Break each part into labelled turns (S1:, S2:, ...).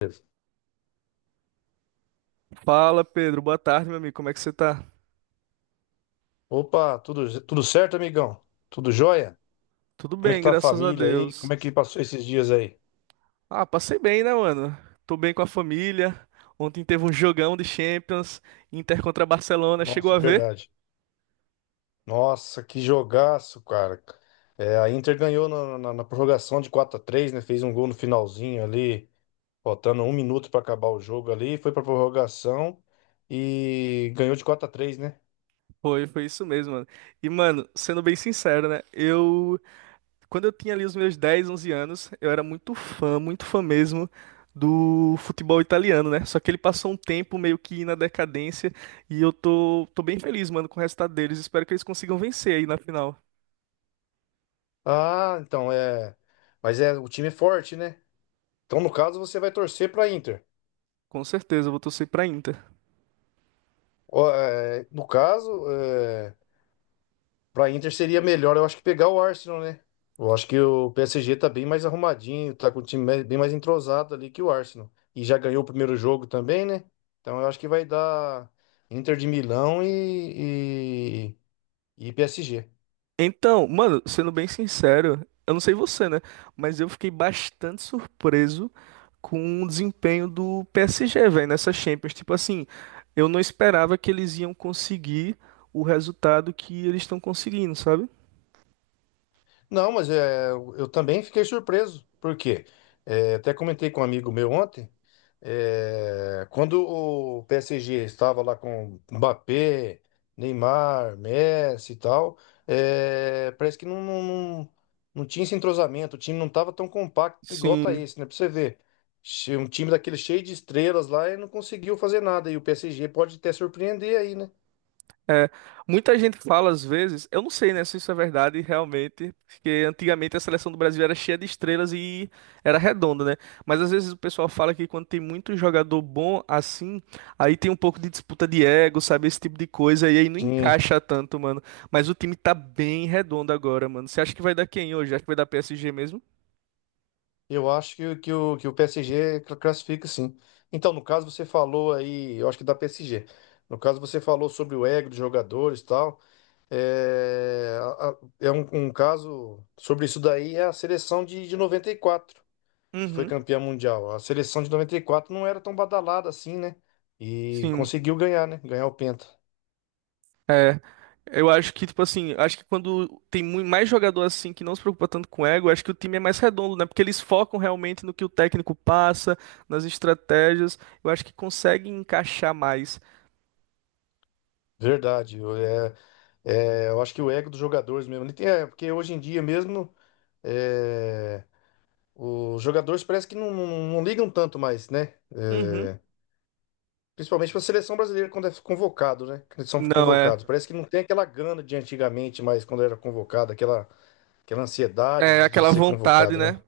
S1: Beleza.
S2: Fala, Pedro. Boa tarde, meu amigo. Como é que você tá?
S1: Opa, tudo certo, amigão? Tudo jóia?
S2: Tudo
S1: Como é que
S2: bem,
S1: tá a
S2: graças a
S1: família aí?
S2: Deus.
S1: Como é que passou esses dias aí?
S2: Ah, passei bem, né, mano? Tô bem com a família. Ontem teve um jogão de Champions, Inter contra Barcelona. Chegou
S1: Nossa,
S2: a ver?
S1: verdade. Nossa, que jogaço, cara. É, a Inter ganhou na prorrogação de 4-3, né? Fez um gol no finalzinho ali, faltando 1 minuto pra acabar o jogo ali. Foi pra prorrogação e ganhou de 4-3, né?
S2: Foi isso mesmo, mano. E, mano, sendo bem sincero, né? Eu, quando eu tinha ali os meus 10, 11 anos, eu era muito fã mesmo do futebol italiano, né? Só que ele passou um tempo meio que na decadência e eu tô bem feliz, mano, com o resultado deles. Espero que eles consigam vencer aí na final.
S1: Ah, então é. Mas é, o time é forte, né? Então, no caso, você vai torcer pra Inter.
S2: Com certeza, eu vou torcer pra Inter.
S1: Ó, é, no caso, é, pra Inter seria melhor, eu acho que pegar o Arsenal, né? Eu acho que o PSG tá bem mais arrumadinho, tá com o time bem mais entrosado ali que o Arsenal. E já ganhou o primeiro jogo também, né? Então eu acho que vai dar Inter de Milão e PSG.
S2: Então, mano, sendo bem sincero, eu não sei você, né? Mas eu fiquei bastante surpreso com o desempenho do PSG, velho, nessa Champions. Tipo assim, eu não esperava que eles iam conseguir o resultado que eles estão conseguindo, sabe?
S1: Não, mas é, eu também fiquei surpreso, porque até comentei com um amigo meu ontem. É, quando o PSG estava lá com Mbappé, Neymar, Messi e tal, é, parece que não tinha esse entrosamento, o time não estava tão compacto igual tá
S2: Sim.
S1: esse, né? Pra você ver. Um time daquele cheio de estrelas lá e não conseguiu fazer nada. E o PSG pode até surpreender aí, né?
S2: É, muita gente fala às vezes, eu não sei, né, se isso é verdade realmente, porque antigamente a seleção do Brasil era cheia de estrelas e era redonda, né? Mas às vezes o pessoal fala que quando tem muito jogador bom assim, aí tem um pouco de disputa de ego, sabe, esse tipo de coisa, e aí não
S1: Sim.
S2: encaixa tanto, mano. Mas o time tá bem redondo agora, mano. Você acha que vai dar quem hoje? Acha que vai dar PSG mesmo?
S1: Eu acho que o PSG classifica sim. Então, no caso, você falou aí, eu acho que da PSG. No caso, você falou sobre o ego dos jogadores e tal. É, é um caso sobre isso daí é a seleção de 94, que foi
S2: Uhum,
S1: campeã mundial. A seleção de 94 não era tão badalada assim, né? E
S2: sim.
S1: conseguiu ganhar, né? Ganhar o Penta.
S2: É, eu acho que, tipo assim, acho que quando tem mais jogador assim que não se preocupa tanto com ego, acho que o time é mais redondo, né? Porque eles focam realmente no que o técnico passa, nas estratégias. Eu acho que conseguem encaixar mais.
S1: Verdade. Eu acho que o ego dos jogadores mesmo. É, porque hoje em dia mesmo. é, Os jogadores parece que não ligam tanto mais, né?
S2: Uhum.
S1: É, principalmente para a seleção brasileira quando é convocado, né? Quando eles são
S2: Não é.
S1: convocados. Parece que não tem aquela grana de antigamente, mas quando era convocado, aquela ansiedade
S2: É
S1: de
S2: aquela
S1: ser
S2: vontade,
S1: convocado, né?
S2: né?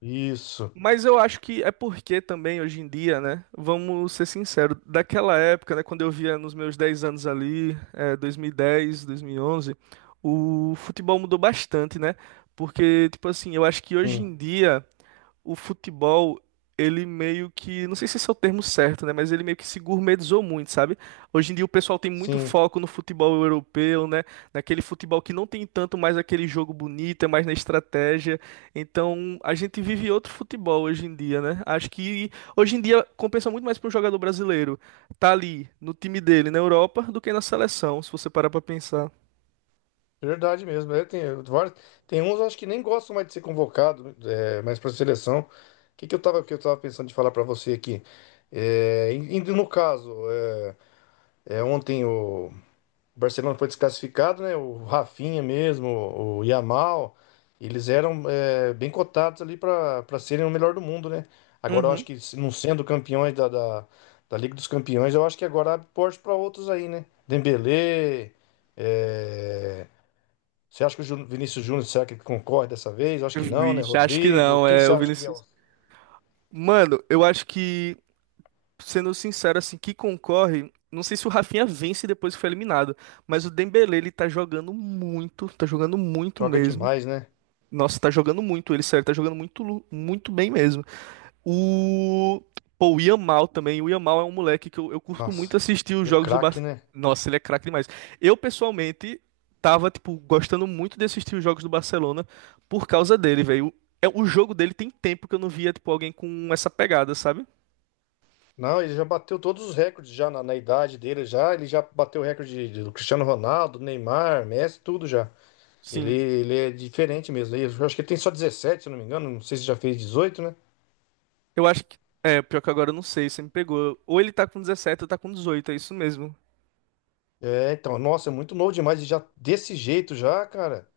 S1: Isso,
S2: Mas eu acho que é porque também hoje em dia, né? Vamos ser sinceros, daquela época, né? Quando eu via nos meus 10 anos ali, 2010, 2011, o futebol mudou bastante, né? Porque, tipo assim, eu acho que hoje
S1: sim,
S2: em dia, o futebol, ele meio que, não sei se esse é o termo certo, né, mas ele meio que se gourmetizou muito, sabe? Hoje em dia o pessoal tem muito
S1: sim.
S2: foco no futebol europeu, né, naquele futebol que não tem tanto mais aquele jogo bonito, é mais na estratégia. Então, a gente vive outro futebol hoje em dia, né? Acho que hoje em dia compensa muito mais para um jogador brasileiro tá ali no time dele na Europa do que na seleção, se você parar para pensar.
S1: Verdade mesmo. É, tem, tem uns, eu acho que nem gostam mais de ser convocado, mas para a seleção. O que, que eu tava pensando de falar para você aqui? É, no caso, ontem o. O Barcelona foi desclassificado, né? O Rafinha mesmo, o Yamal, eles eram bem cotados ali para serem o melhor do mundo, né? Agora eu acho
S2: Uhum.
S1: que se não sendo campeões da Liga dos Campeões, eu acho que agora abre porte para outros aí, né? Dembélé, é, você acha que o Vinícius Júnior será que ele concorre dessa vez? Eu acho que não, né?
S2: Vixe, acho que
S1: Rodrigo,
S2: não,
S1: quem que
S2: é
S1: você
S2: o
S1: acha que é o-?
S2: Vinícius. Mano, eu acho que sendo sincero, assim, que concorre. Não sei se o Rafinha vence depois que foi eliminado, mas o Dembélé, ele tá jogando muito
S1: Joga
S2: mesmo.
S1: demais, né?
S2: Nossa, tá jogando muito, ele, sério, tá jogando muito, muito bem mesmo. O. Pô, o Yamal também. O Yamal é um moleque que eu curto muito
S1: Nossa,
S2: assistir os
S1: é
S2: jogos do
S1: craque,
S2: Barça.
S1: né?
S2: Nossa, ele é craque demais. Eu, pessoalmente, tava, tipo, gostando muito de assistir os jogos do Barcelona por causa dele, velho. É, o jogo dele tem tempo que eu não via, tipo, alguém com essa pegada, sabe?
S1: Não, ele já bateu todos os recordes já na idade dele já. Ele já bateu o recorde do Cristiano Ronaldo, Neymar, Messi, tudo já. Ele,
S2: Sim.
S1: ele é diferente mesmo. Eu acho que ele tem só 17 se eu não me engano. Não sei se já fez 18, né?
S2: Eu acho que. É, pior que agora eu não sei, você me pegou. Ou ele tá com 17 ou tá com 18, é isso mesmo.
S1: É, então, nossa, é muito novo demais. E já desse jeito já, cara.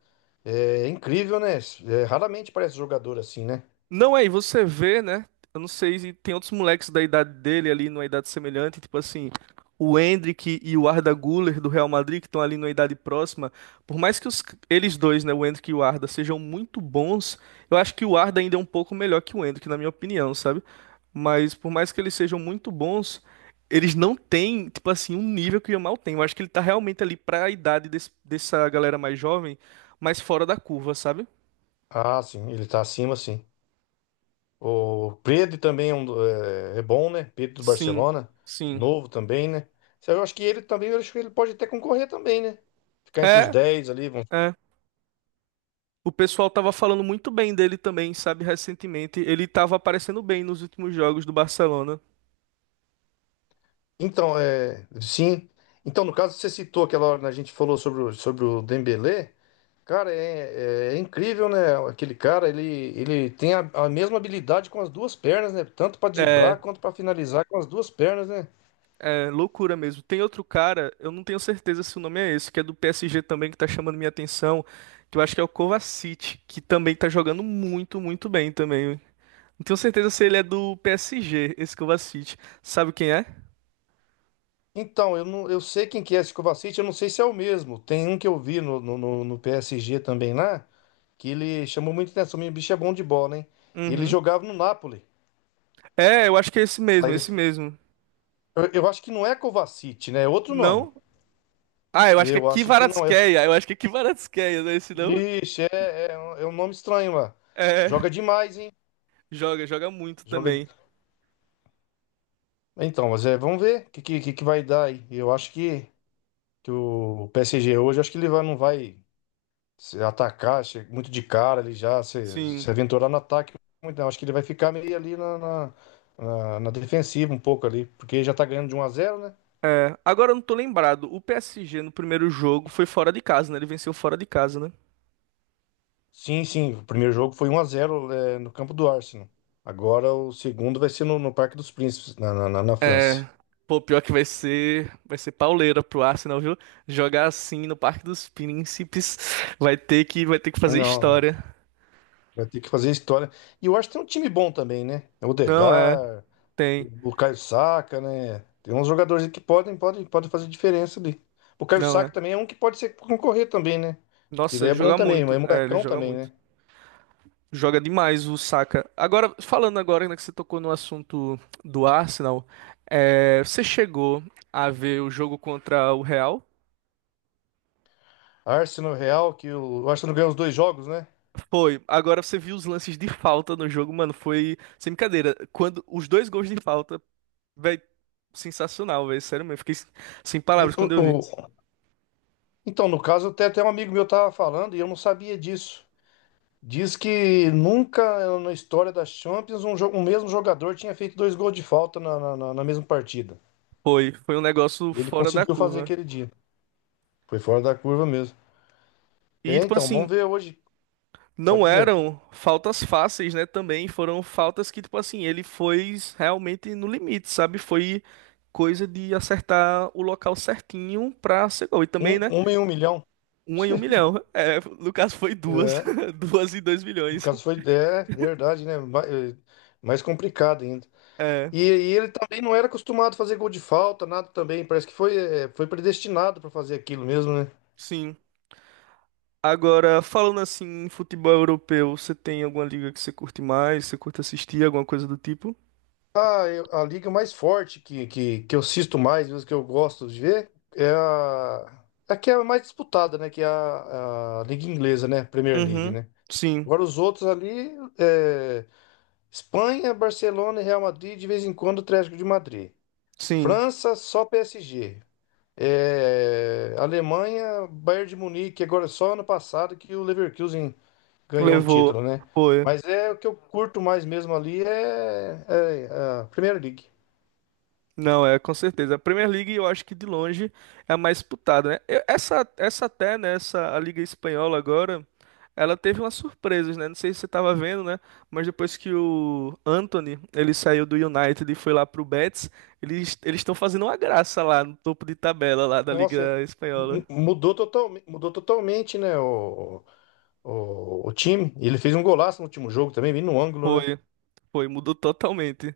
S1: É incrível, né? É, raramente parece jogador assim, né?
S2: Não, aí você vê, né? Eu não sei se tem outros moleques da idade dele ali, numa idade semelhante, tipo assim, o Endrick e o Arda Güler do Real Madrid, que estão ali numa idade próxima. Por mais que eles dois, né, o Endrick e o Arda, sejam muito bons, eu acho que o Arda ainda é um pouco melhor que o Endrick, na minha opinião, sabe? Mas por mais que eles sejam muito bons, eles não têm, tipo assim, um nível que o Yamal tem. Eu acho que ele tá realmente ali pra idade dessa galera mais jovem, mas fora da curva, sabe?
S1: Ah, sim, ele tá acima, sim. O Pedro também é bom, né? Pedro do
S2: Sim,
S1: Barcelona,
S2: sim.
S1: novo também, né? Isso aí. Eu acho que ele também, eu acho que ele pode até concorrer também, né? Ficar entre os
S2: É,
S1: 10 ali.
S2: é, o pessoal tava falando muito bem dele também, sabe, recentemente. Ele tava aparecendo bem nos últimos jogos do Barcelona.
S1: Então, é, sim. Então, no caso, você citou aquela hora que a gente falou sobre o Dembélé. Cara, é incrível, né? Aquele cara, ele tem a mesma habilidade com as duas pernas, né? Tanto para
S2: É,
S1: driblar quanto para finalizar com as duas pernas, né?
S2: é loucura mesmo. Tem outro cara, eu não tenho certeza se o nome é esse, que é do PSG também, que tá chamando minha atenção, que eu acho que é o Kovacic, que também tá jogando muito, muito bem também. Não tenho certeza se ele é do PSG, esse Kovacic. Sabe quem é?
S1: Então, não, eu sei quem que é esse Kovacic, eu não sei se é o mesmo. Tem um que eu vi no PSG também lá, que ele chamou muita atenção. O bicho é bom de bola, hein? Ele
S2: Uhum.
S1: jogava no Napoli.
S2: É, eu acho que é esse mesmo,
S1: Aí ele,
S2: esse mesmo.
S1: eu, eu acho que não é Kovacic, né? É outro nome.
S2: Não? Ah, eu acho que é
S1: Eu acho que não. Eu acho,
S2: Kvaratskhelia. Eu acho que é Kvaratskhelia, não é esse não?
S1: ixi, um é um nome estranho lá.
S2: É.
S1: Joga demais, hein?
S2: Joga muito
S1: Joga.
S2: também.
S1: Então, mas é, vamos ver o que que vai dar aí. Eu acho que o PSG hoje, acho que ele vai, não vai. Se atacar, muito de cara ali já, se
S2: Sim.
S1: aventurar no ataque, muito não. Acho que ele vai ficar meio ali na defensiva um pouco ali, porque já tá ganhando de 1-0, né?
S2: É. Agora eu não tô lembrado. O PSG no primeiro jogo foi fora de casa, né? Ele venceu fora de casa, né?
S1: Sim, sim, o primeiro jogo foi 1-0, no campo do Arsenal. Agora o segundo vai ser no Parque dos Príncipes, na França.
S2: Pô, pior que vai ser pauleira pro Arsenal, viu? Jogar assim no Parque dos Príncipes vai ter que fazer
S1: Não,
S2: história.
S1: vai ter que fazer história. E eu acho que tem um time bom também, né? O
S2: Não é,
S1: Odegaard,
S2: tem.
S1: o Caio Saka, né? Tem uns jogadores aí que podem fazer diferença ali. O Caio
S2: Não é.
S1: Saka também é um que pode ser concorrer também, né? Que
S2: Nossa,
S1: ele
S2: ele
S1: é bom
S2: joga
S1: também, mas é
S2: muito. É, ele
S1: molecão
S2: joga
S1: também,
S2: muito.
S1: né?
S2: Joga demais o Saka. Agora, falando agora, né, que você tocou no assunto do Arsenal, é, você chegou a ver o jogo contra o Real?
S1: Arsenal, Real, que o Arsenal ganhou os dois jogos, né?
S2: Foi. Agora você viu os lances de falta no jogo, mano. Foi sem brincadeira. Quando os dois gols de falta, velho, sensacional, velho. Sério mesmo. Fiquei sem
S1: E
S2: palavras
S1: o-
S2: quando eu vi.
S1: o- então, no caso, até um amigo meu tava falando e eu não sabia disso. Diz que nunca na história da Champions um mesmo jogador tinha feito dois gols de falta na mesma partida.
S2: Foi. Foi um negócio
S1: Ele
S2: fora da
S1: conseguiu fazer
S2: curva.
S1: aquele dia. Foi fora da curva mesmo.
S2: E,
S1: É,
S2: tipo
S1: então, vamos
S2: assim,
S1: ver hoje. Pode
S2: não
S1: dizer.
S2: eram faltas fáceis, né? Também foram faltas que, tipo assim, ele foi realmente no limite, sabe? Foi coisa de acertar o local certinho pra ser gol. E também,
S1: Um,
S2: né?
S1: uma em um milhão.
S2: Um em um milhão. É, no caso foi duas.
S1: É.
S2: Duas em dois
S1: No
S2: milhões.
S1: caso foi. É, verdade, né? Mais complicado ainda.
S2: É,
S1: E ele também não era acostumado a fazer gol de falta, nada também. Parece que foi predestinado para fazer aquilo mesmo, né?
S2: sim. Agora, falando assim, em futebol europeu, você tem alguma liga que você curte mais? Você curte assistir, alguma coisa do tipo?
S1: Ah, a liga mais forte que eu assisto mais, mesmo que eu gosto de ver, é a que é a mais disputada, né? Que é a Liga Inglesa, né? Premier League,
S2: Uhum.
S1: né?
S2: Sim,
S1: Agora os outros ali, é, Espanha, Barcelona e Real Madrid, de vez em quando o Atlético de Madrid.
S2: sim.
S1: França, só PSG. Alemanha, Bayern de Munique. Agora, é só ano passado que o Leverkusen ganhou um
S2: Levou.
S1: título, né?
S2: Foi.
S1: Mas é o que eu curto mais mesmo ali é a Premier League.
S2: Não, é, com certeza. A Premier League, eu acho que de longe é a mais disputada, né? Essa, essa até, né? Essa, a Liga Espanhola agora, ela teve umas surpresas, né? Não sei se você tava vendo, né? Mas depois que o Anthony, ele saiu do United e foi lá pro Betis, eles estão fazendo uma graça lá no topo de tabela lá da
S1: Nossa,
S2: Liga
S1: mu-
S2: Espanhola.
S1: mudou, total, mudou totalmente, né? O time. Ele fez um golaço no último jogo também, bem no ângulo, né?
S2: Foi. Foi, mudou totalmente.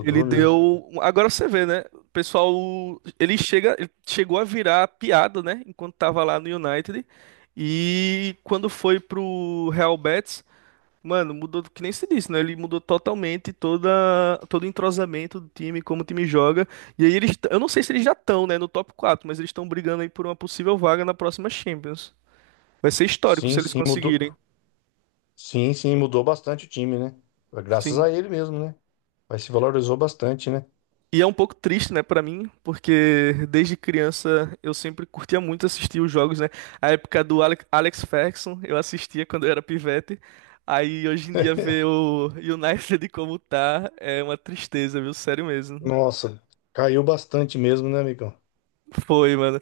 S1: mesmo.
S2: Agora você vê, né? O pessoal. Ele chegou a virar piada, né? Enquanto tava lá no United. E quando foi pro Real Betis, mano, mudou, que nem se disse, né? Ele mudou totalmente todo o entrosamento do time, como o time joga. E aí eles. Eu não sei se eles já estão, né? No top 4, mas eles estão brigando aí por uma possível vaga na próxima Champions. Vai ser histórico se
S1: Sim,
S2: eles
S1: sim, mudou.
S2: conseguirem.
S1: Sim, sim, mudou bastante o time, né? Graças a
S2: Sim.
S1: ele mesmo, né? Mas se valorizou bastante, né?
S2: E é um pouco triste, né, pra mim, porque desde criança eu sempre curtia muito assistir os jogos, né? A época do Alex Ferguson, eu assistia quando eu era pivete. Aí hoje em dia ver o United como tá é uma tristeza, viu? Sério mesmo.
S1: Nossa, caiu bastante mesmo, né, amigão?
S2: Foi, mano.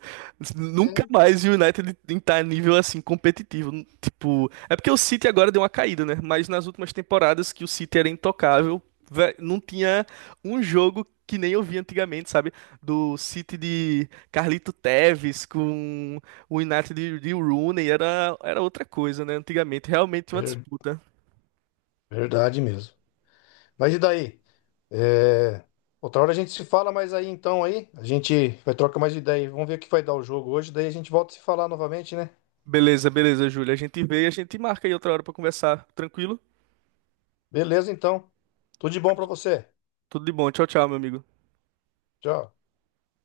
S2: Nunca
S1: É.
S2: mais o United tá nível assim competitivo. Tipo, é porque o City agora deu uma caída, né? Mas nas últimas temporadas que o City era intocável, não tinha um jogo que nem eu vi antigamente, sabe? Do City de Carlito Tevez com o United de Rooney, era outra coisa, né? Antigamente, realmente uma
S1: Ver-
S2: disputa.
S1: Verdade mesmo. Mas e daí? É, Outra hora a gente se fala mais aí então aí. A gente vai trocar mais ideia. Vamos ver o que vai dar o jogo hoje. Daí a gente volta a se falar novamente, né?
S2: Beleza, beleza, Júlia. A gente vê e a gente marca aí outra hora pra conversar. Tranquilo?
S1: Beleza, então. Tudo de bom pra você.
S2: Tudo de bom. Tchau, tchau, meu amigo.
S1: Tchau.